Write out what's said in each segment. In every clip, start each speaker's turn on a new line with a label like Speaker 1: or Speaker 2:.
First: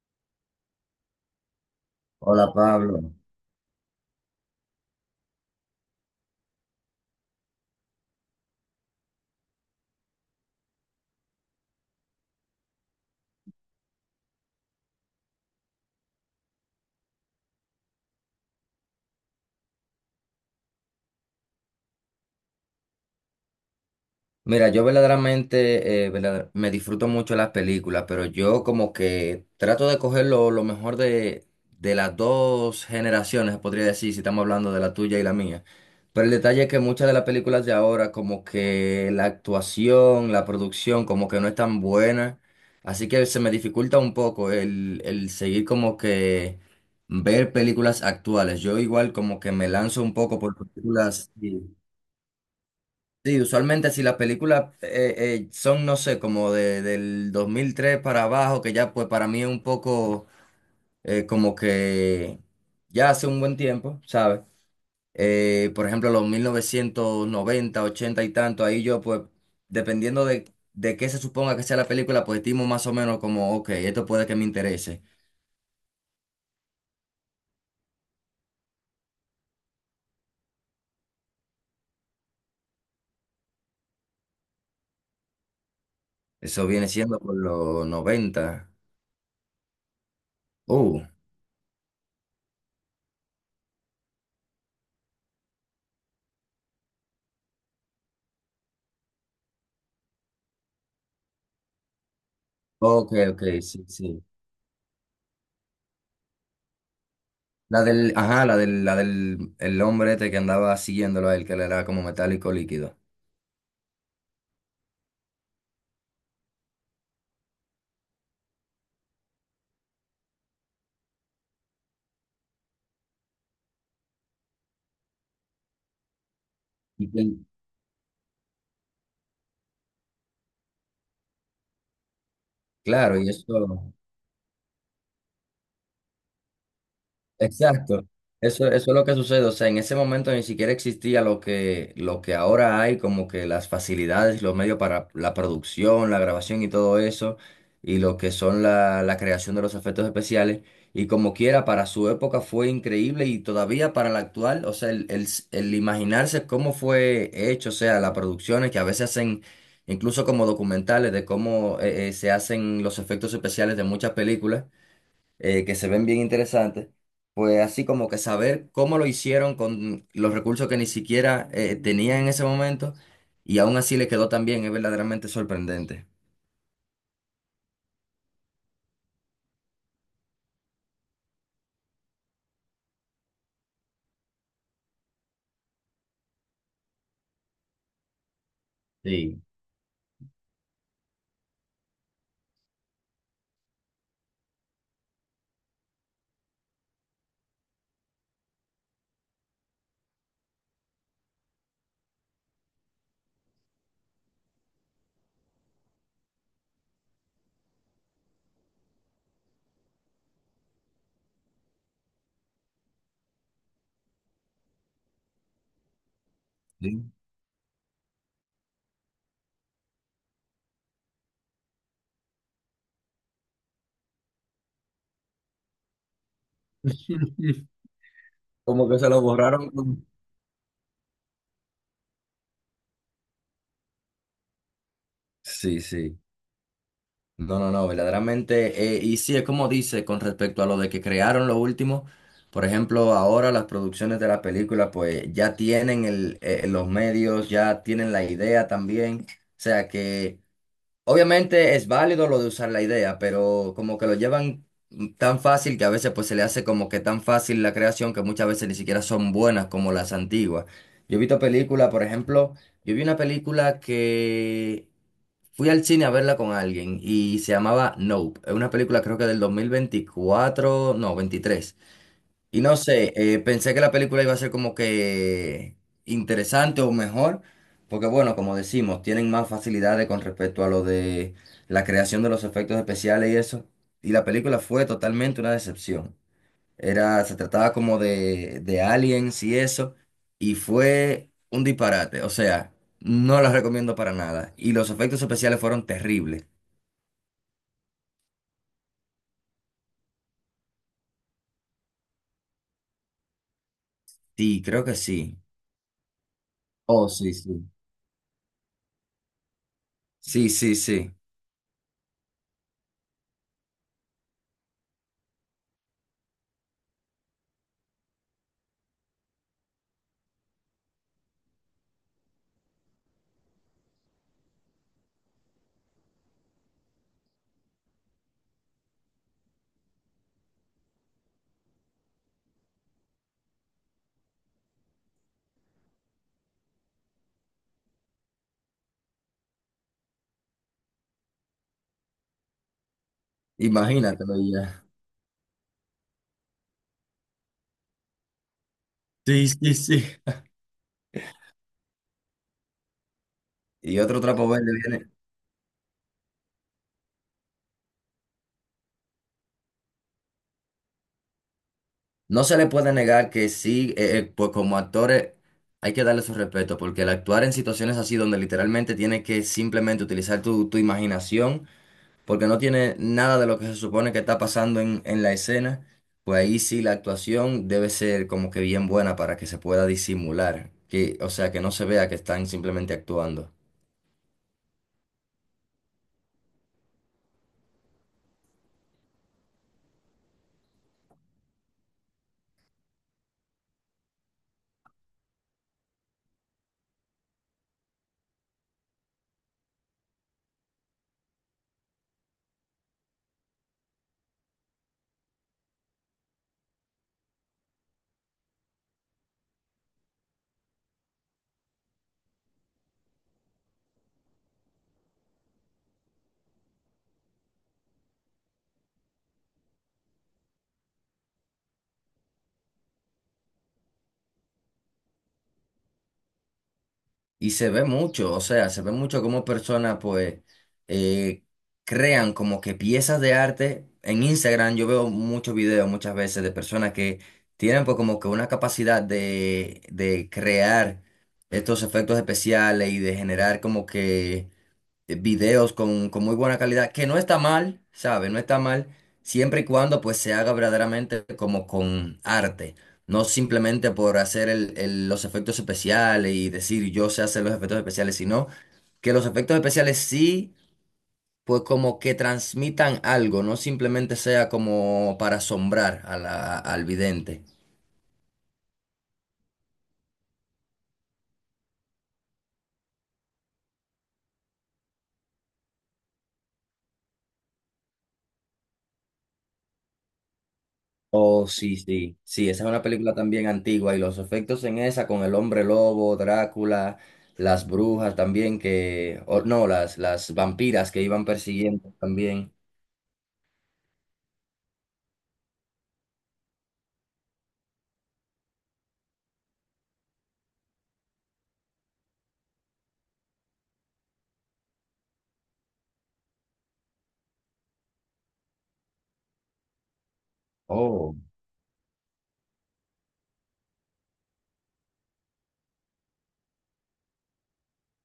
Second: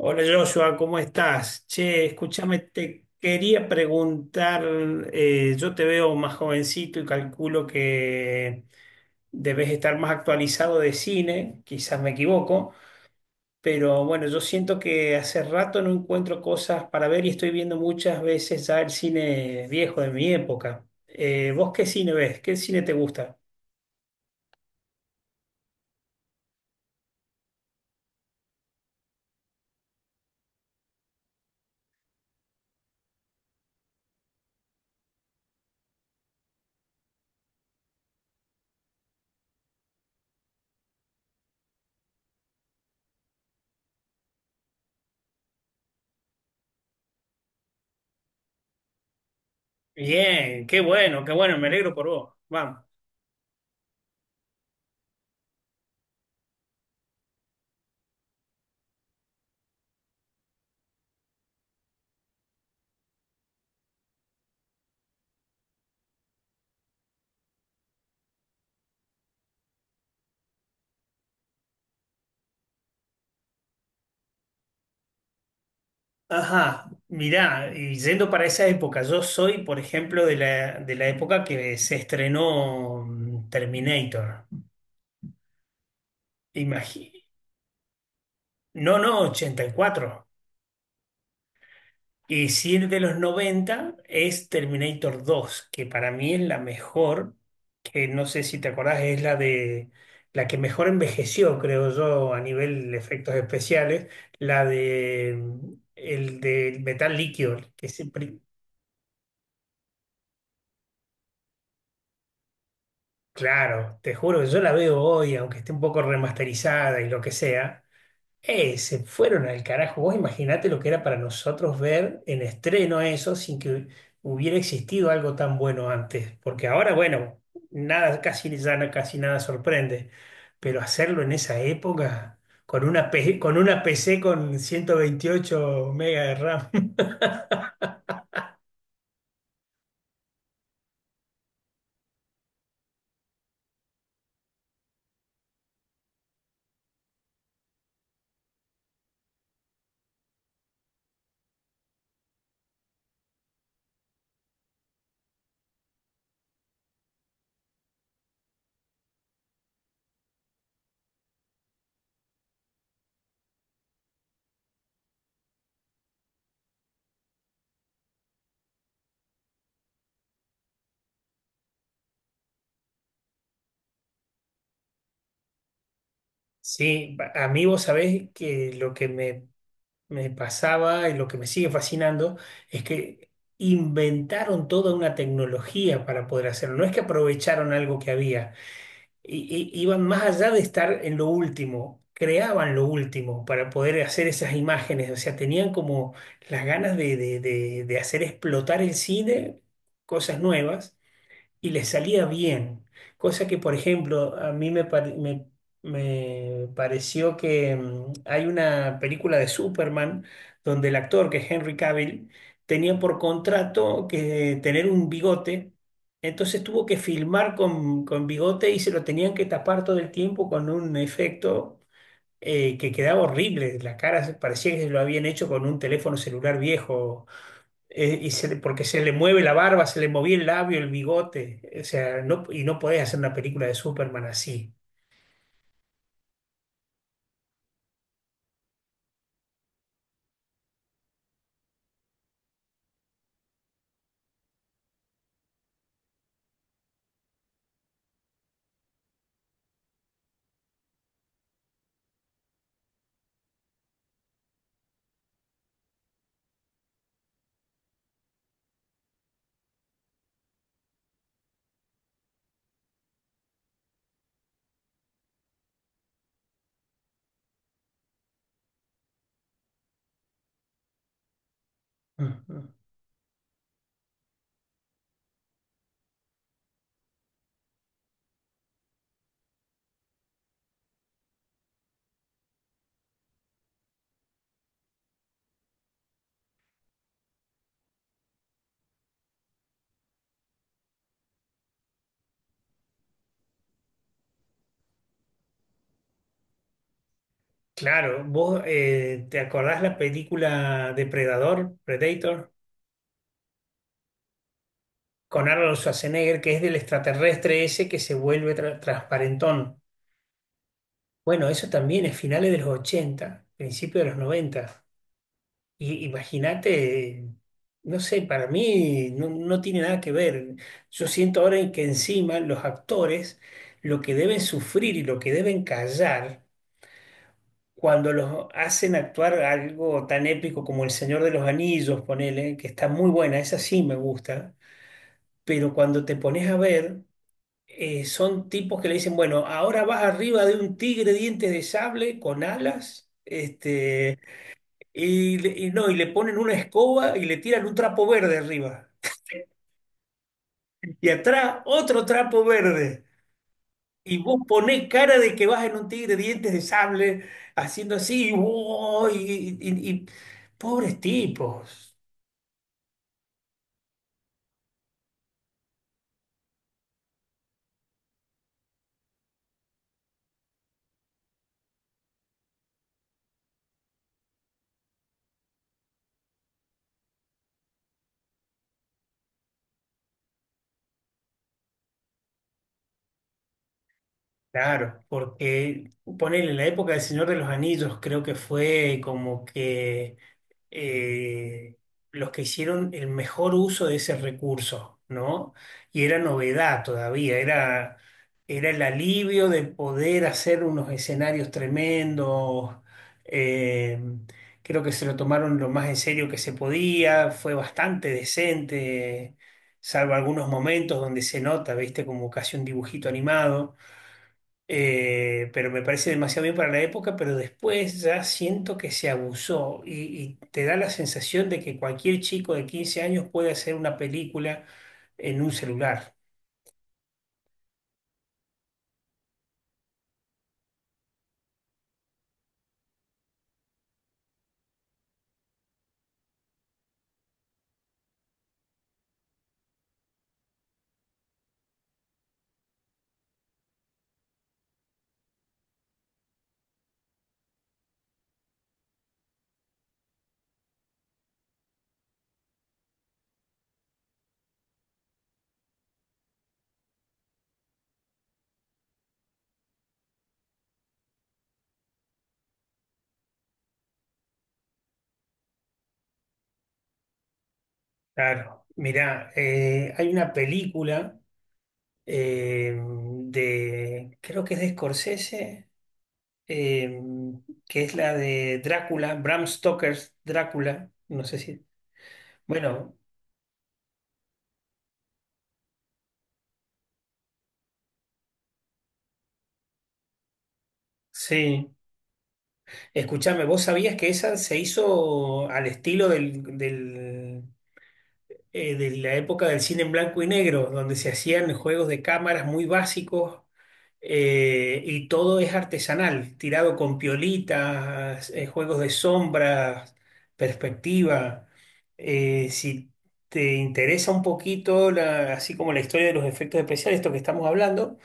Speaker 1: Hola Joshua, ¿cómo estás? Che,
Speaker 2: Hola
Speaker 1: escúchame,
Speaker 2: Pablo.
Speaker 1: te quería preguntar, yo te veo más jovencito y calculo que debes estar más actualizado de cine, quizás me equivoco, pero bueno, yo siento que hace rato no encuentro cosas para ver y estoy viendo muchas veces ya el cine viejo de mi época. ¿Vos qué cine ves? ¿Qué cine te gusta?
Speaker 2: Mira, yo verdaderamente me disfruto mucho las películas, pero yo como que trato de coger lo mejor de las dos generaciones, podría decir, si estamos hablando de la tuya y la mía. Pero el detalle es que muchas de las películas de ahora, como que la actuación, la producción, como que no es tan buena. Así que se me dificulta un poco el seguir como que ver películas actuales. Yo igual como que me lanzo un poco por
Speaker 1: Bien,
Speaker 2: películas.
Speaker 1: qué bueno, me alegro por vos. Vamos.
Speaker 2: Sí, usualmente si las películas son, no sé, como de, del 2003 para abajo, que ya pues para mí es un poco como que ya hace un buen tiempo, ¿sabes? Por ejemplo, los 1990 80 y tanto, ahí yo pues, dependiendo de qué se suponga que sea la película, pues estimo más o menos como, ok, esto puede que me interese.
Speaker 1: Ajá, mirá, y yendo para esa época, yo soy, por ejemplo, de la época que se estrenó Terminator.
Speaker 2: Eso viene siendo
Speaker 1: Imagino.
Speaker 2: por los noventa.
Speaker 1: No, no, 84.
Speaker 2: Uh,
Speaker 1: Y si es de los 90 es Terminator 2, que para mí es la mejor, que no sé si te acordás, es la de la que mejor envejeció, creo yo, a nivel de
Speaker 2: ok,
Speaker 1: efectos
Speaker 2: ok, sí,
Speaker 1: especiales,
Speaker 2: sí.
Speaker 1: la de el de metal líquido,
Speaker 2: La
Speaker 1: que
Speaker 2: del,
Speaker 1: siempre.
Speaker 2: ajá, la del el hombre este que andaba siguiéndolo a él, que le era como metálico líquido.
Speaker 1: Claro, te juro que yo la veo hoy, aunque esté un poco remasterizada y lo que sea. Se fueron al carajo. Vos imaginate lo que era para nosotros ver en estreno eso sin que hubiera existido algo tan bueno antes. Porque ahora,
Speaker 2: Y que-
Speaker 1: bueno, nada, casi, casi nada sorprende. Pero hacerlo en esa época, con una,
Speaker 2: claro, y
Speaker 1: P- con una
Speaker 2: eso.
Speaker 1: PC con 128 megas de RAM.
Speaker 2: Exacto. Eso es lo que sucede. O sea, en ese momento ni siquiera existía lo que ahora hay, como que las facilidades, los medios para la producción, la grabación y todo eso, y lo que son la creación de los efectos especiales. Y como quiera, para su época fue increíble y todavía para la actual, o sea, el imaginarse cómo fue hecho, o sea, las producciones que a veces hacen, incluso como documentales de cómo se hacen los efectos especiales de muchas películas que se ven bien interesantes, pues así como que saber cómo lo hicieron con los recursos que ni siquiera tenían en ese momento y aún así le quedó tan bien, es verdaderamente sorprendente.
Speaker 1: Sí, a mí vos sabés que lo que me pasaba y lo que me sigue fascinando es que inventaron toda una tecnología para poder hacerlo. No es que aprovecharon algo que había,
Speaker 2: Sí.
Speaker 1: iban más allá de estar en lo último, creaban lo último para poder hacer esas imágenes. O sea, tenían como las ganas de hacer explotar el cine, cosas nuevas y les salía bien. Cosa que, por ejemplo, a mí me pareció que hay una película de Superman donde el actor, que es Henry Cavill, tenía por contrato que tener un bigote. Entonces tuvo que
Speaker 2: Sí.
Speaker 1: filmar con bigote y se lo tenían que tapar todo el tiempo con un efecto que quedaba horrible. La cara parecía que se lo habían hecho con un teléfono celular viejo eh, porque
Speaker 2: Como que
Speaker 1: se
Speaker 2: se
Speaker 1: le
Speaker 2: lo
Speaker 1: mueve la
Speaker 2: borraron.
Speaker 1: barba, se le movía el labio, el bigote. O sea, no, y no podés hacer una película de Superman así.
Speaker 2: Sí, sí. No, no, no, verdaderamente. Y sí, es como dice con respecto a lo de que crearon lo último. Por ejemplo, ahora las producciones de la película, pues ya tienen el, los medios, ya tienen la idea también. O sea que obviamente es válido lo de usar la idea, pero como que lo llevan tan fácil que a veces pues se le hace como que tan fácil la creación que muchas veces ni siquiera son buenas como las antiguas. Yo he visto películas, por ejemplo, yo vi una película que fui al cine a verla con alguien y se llamaba Nope. Es una película creo que del 2024, no, 23. Y
Speaker 1: Ujú.
Speaker 2: no sé, pensé que la película iba a ser como que interesante o mejor, porque bueno, como decimos, tienen más facilidades con respecto a lo de la creación de los efectos especiales y eso. Y la película fue totalmente una decepción. Era, se trataba como de aliens y eso, y fue un disparate. O sea, no la recomiendo para nada. Y los efectos especiales fueron terribles.
Speaker 1: Claro, vos te acordás la película Depredador, Predator,
Speaker 2: Sí, creo que sí.
Speaker 1: con Arnold Schwarzenegger, que es del
Speaker 2: Oh, sí,
Speaker 1: extraterrestre
Speaker 2: sí.
Speaker 1: ese que se vuelve transparentón.
Speaker 2: Sí, sí, sí.
Speaker 1: Bueno, eso también es finales de los ochenta, principios de los noventa. Y imagínate, no sé, para mí no, no tiene nada que ver. Yo siento ahora en que encima los actores lo que deben sufrir y lo que deben callar cuando los hacen actuar algo tan épico como El Señor de los Anillos, ponele, que está muy buena, esa sí me gusta, pero cuando te pones a ver, son tipos que le dicen, bueno, ahora vas arriba de un tigre dientes de sable con alas. Este,
Speaker 2: Imagínatelo ya.
Speaker 1: y, le- y no, y le ponen una escoba y le tiran un trapo verde arriba.
Speaker 2: Sí, sí, sí.
Speaker 1: Y atrás otro trapo verde.
Speaker 2: Y
Speaker 1: Y
Speaker 2: otro
Speaker 1: vos
Speaker 2: trapo verde
Speaker 1: ponés
Speaker 2: viene.
Speaker 1: cara de que vas en un tigre, dientes de sable, haciendo así, ¡oh! Pobres tipos.
Speaker 2: No se le puede negar que sí, pues como actores hay que darle su respeto, porque el actuar en situaciones así donde literalmente tienes que simplemente utilizar tu imaginación, porque no tiene nada de lo que se supone que está pasando en la escena, pues ahí sí la actuación debe ser como que bien buena para que se pueda disimular, que, o sea, que no se vea que están simplemente actuando.
Speaker 1: Claro, porque ponele en la época del Señor de los Anillos, creo que fue como que eh, los que hicieron el mejor uso de ese recurso, ¿no? Y era novedad todavía, era el alivio de poder hacer unos escenarios tremendos. Eh, creo que se lo tomaron lo más en serio que se podía, fue bastante decente, salvo algunos momentos donde se nota, viste, como casi un dibujito animado, pero me parece demasiado bien para la época, pero después ya siento que se abusó y te da la sensación de que cualquier chico de 15 años puede hacer una película en un celular.
Speaker 2: Y se ve mucho, o sea, se ve mucho cómo personas pues eh, crean como que piezas de arte. En Instagram yo veo muchos videos muchas veces de personas que tienen pues como que una capacidad de crear estos efectos especiales y de generar como que videos con muy buena calidad, que no está mal, ¿sabes? No está mal, siempre y cuando pues se haga verdaderamente como con arte, no simplemente por hacer los efectos especiales y decir yo sé hacer los efectos especiales, sino que los efectos especiales sí, pues como que transmitan algo, no simplemente sea como para asombrar a al vidente.
Speaker 1: Claro, mirá, hay una película creo que es de Scorsese, eh, que es la de Drácula, Bram Stoker's Drácula, no sé
Speaker 2: Oh,
Speaker 1: si...
Speaker 2: sí, sí, sí, esa es una
Speaker 1: Bueno,
Speaker 2: película también antigua y los efectos en esa con el hombre lobo, Drácula, las brujas también que, o no, las vampiras que iban
Speaker 1: sí.
Speaker 2: persiguiendo también.
Speaker 1: Escuchame, ¿vos sabías que esa se hizo al estilo de la época del cine en blanco y negro, donde se hacían juegos de cámaras muy básicos, y todo es artesanal, tirado con piolitas, juegos de sombras,
Speaker 2: Oh,
Speaker 1: perspectiva? Si te interesa un poquito, la- así como la historia de los efectos especiales, esto que estamos hablando,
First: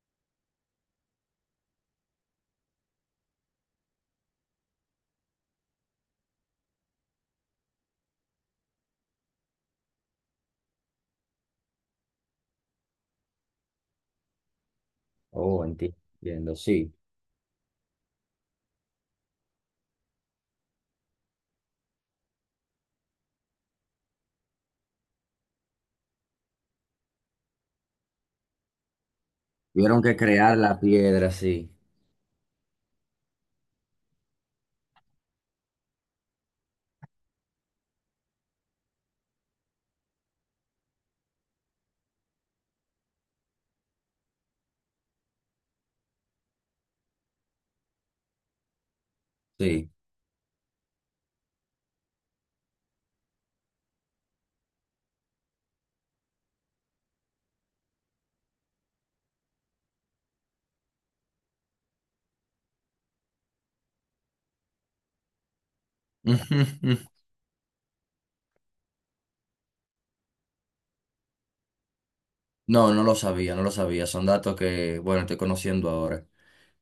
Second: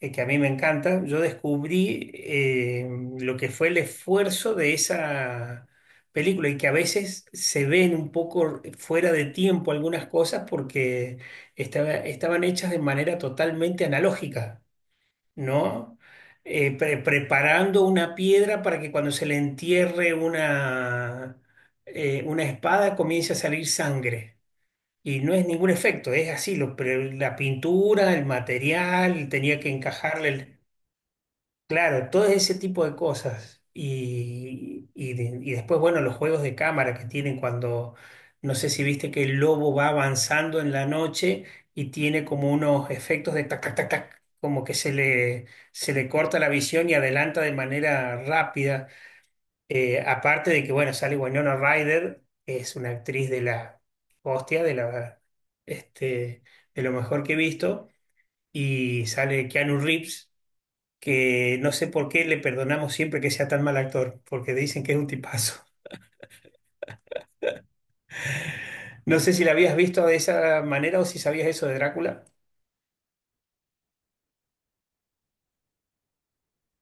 Speaker 1: que a mí me encanta, yo descubrí lo que fue el esfuerzo de esa película y que a veces se ven un poco fuera de tiempo algunas cosas porque estaban hechas de manera totalmente analógica,
Speaker 2: oh, enti-
Speaker 1: ¿no?
Speaker 2: entiendo, sí.
Speaker 1: Preparando una piedra para que cuando se le entierre una espada comience a salir sangre. Y no es ningún efecto, es así, la pintura, el material, tenía que
Speaker 2: Tuvieron que crear
Speaker 1: encajarle.
Speaker 2: la piedra, sí,
Speaker 1: Claro, todo ese tipo de cosas. Y después, bueno, los juegos de cámara que tienen cuando, no sé si viste que el lobo va avanzando en la noche y tiene como unos efectos de tac, tac, tac, tac, como que se le corta la visión y adelanta de manera rápida.
Speaker 2: sí.
Speaker 1: Aparte de que, bueno, sale Winona Ryder, que es una actriz de la hostia, este, de lo mejor que he visto, y sale Keanu Reeves que no sé por qué le perdonamos siempre que sea tan mal actor, porque dicen que es un tipazo. No sé si la habías visto de esa manera o si sabías eso de Drácula.
Speaker 2: No, no lo sabía, no lo sabía, son datos que, bueno, estoy conociendo ahora.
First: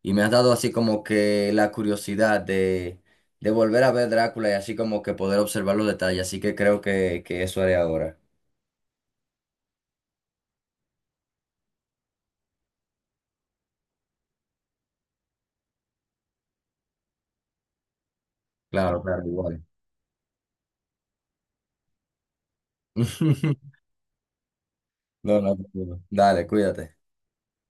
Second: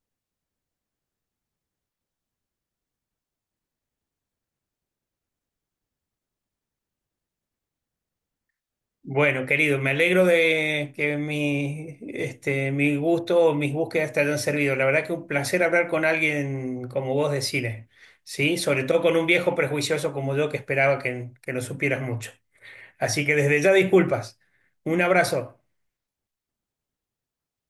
Speaker 2: Y me has dado así como que la curiosidad de volver a ver Drácula y así como que poder observar los detalles. Así que creo que eso haré ahora.
Speaker 1: Bueno, querido, me alegro de que mi gusto o mis búsquedas te hayan servido. La verdad que un placer hablar con alguien como vos de cine, ¿sí? Sobre todo
Speaker 2: Claro,
Speaker 1: con un
Speaker 2: claro,
Speaker 1: viejo
Speaker 2: igual.
Speaker 1: prejuicioso como yo que esperaba que no supieras mucho. Así que desde ya disculpas. Un
Speaker 2: No,
Speaker 1: abrazo.
Speaker 2: no, no. Dale, cuídate.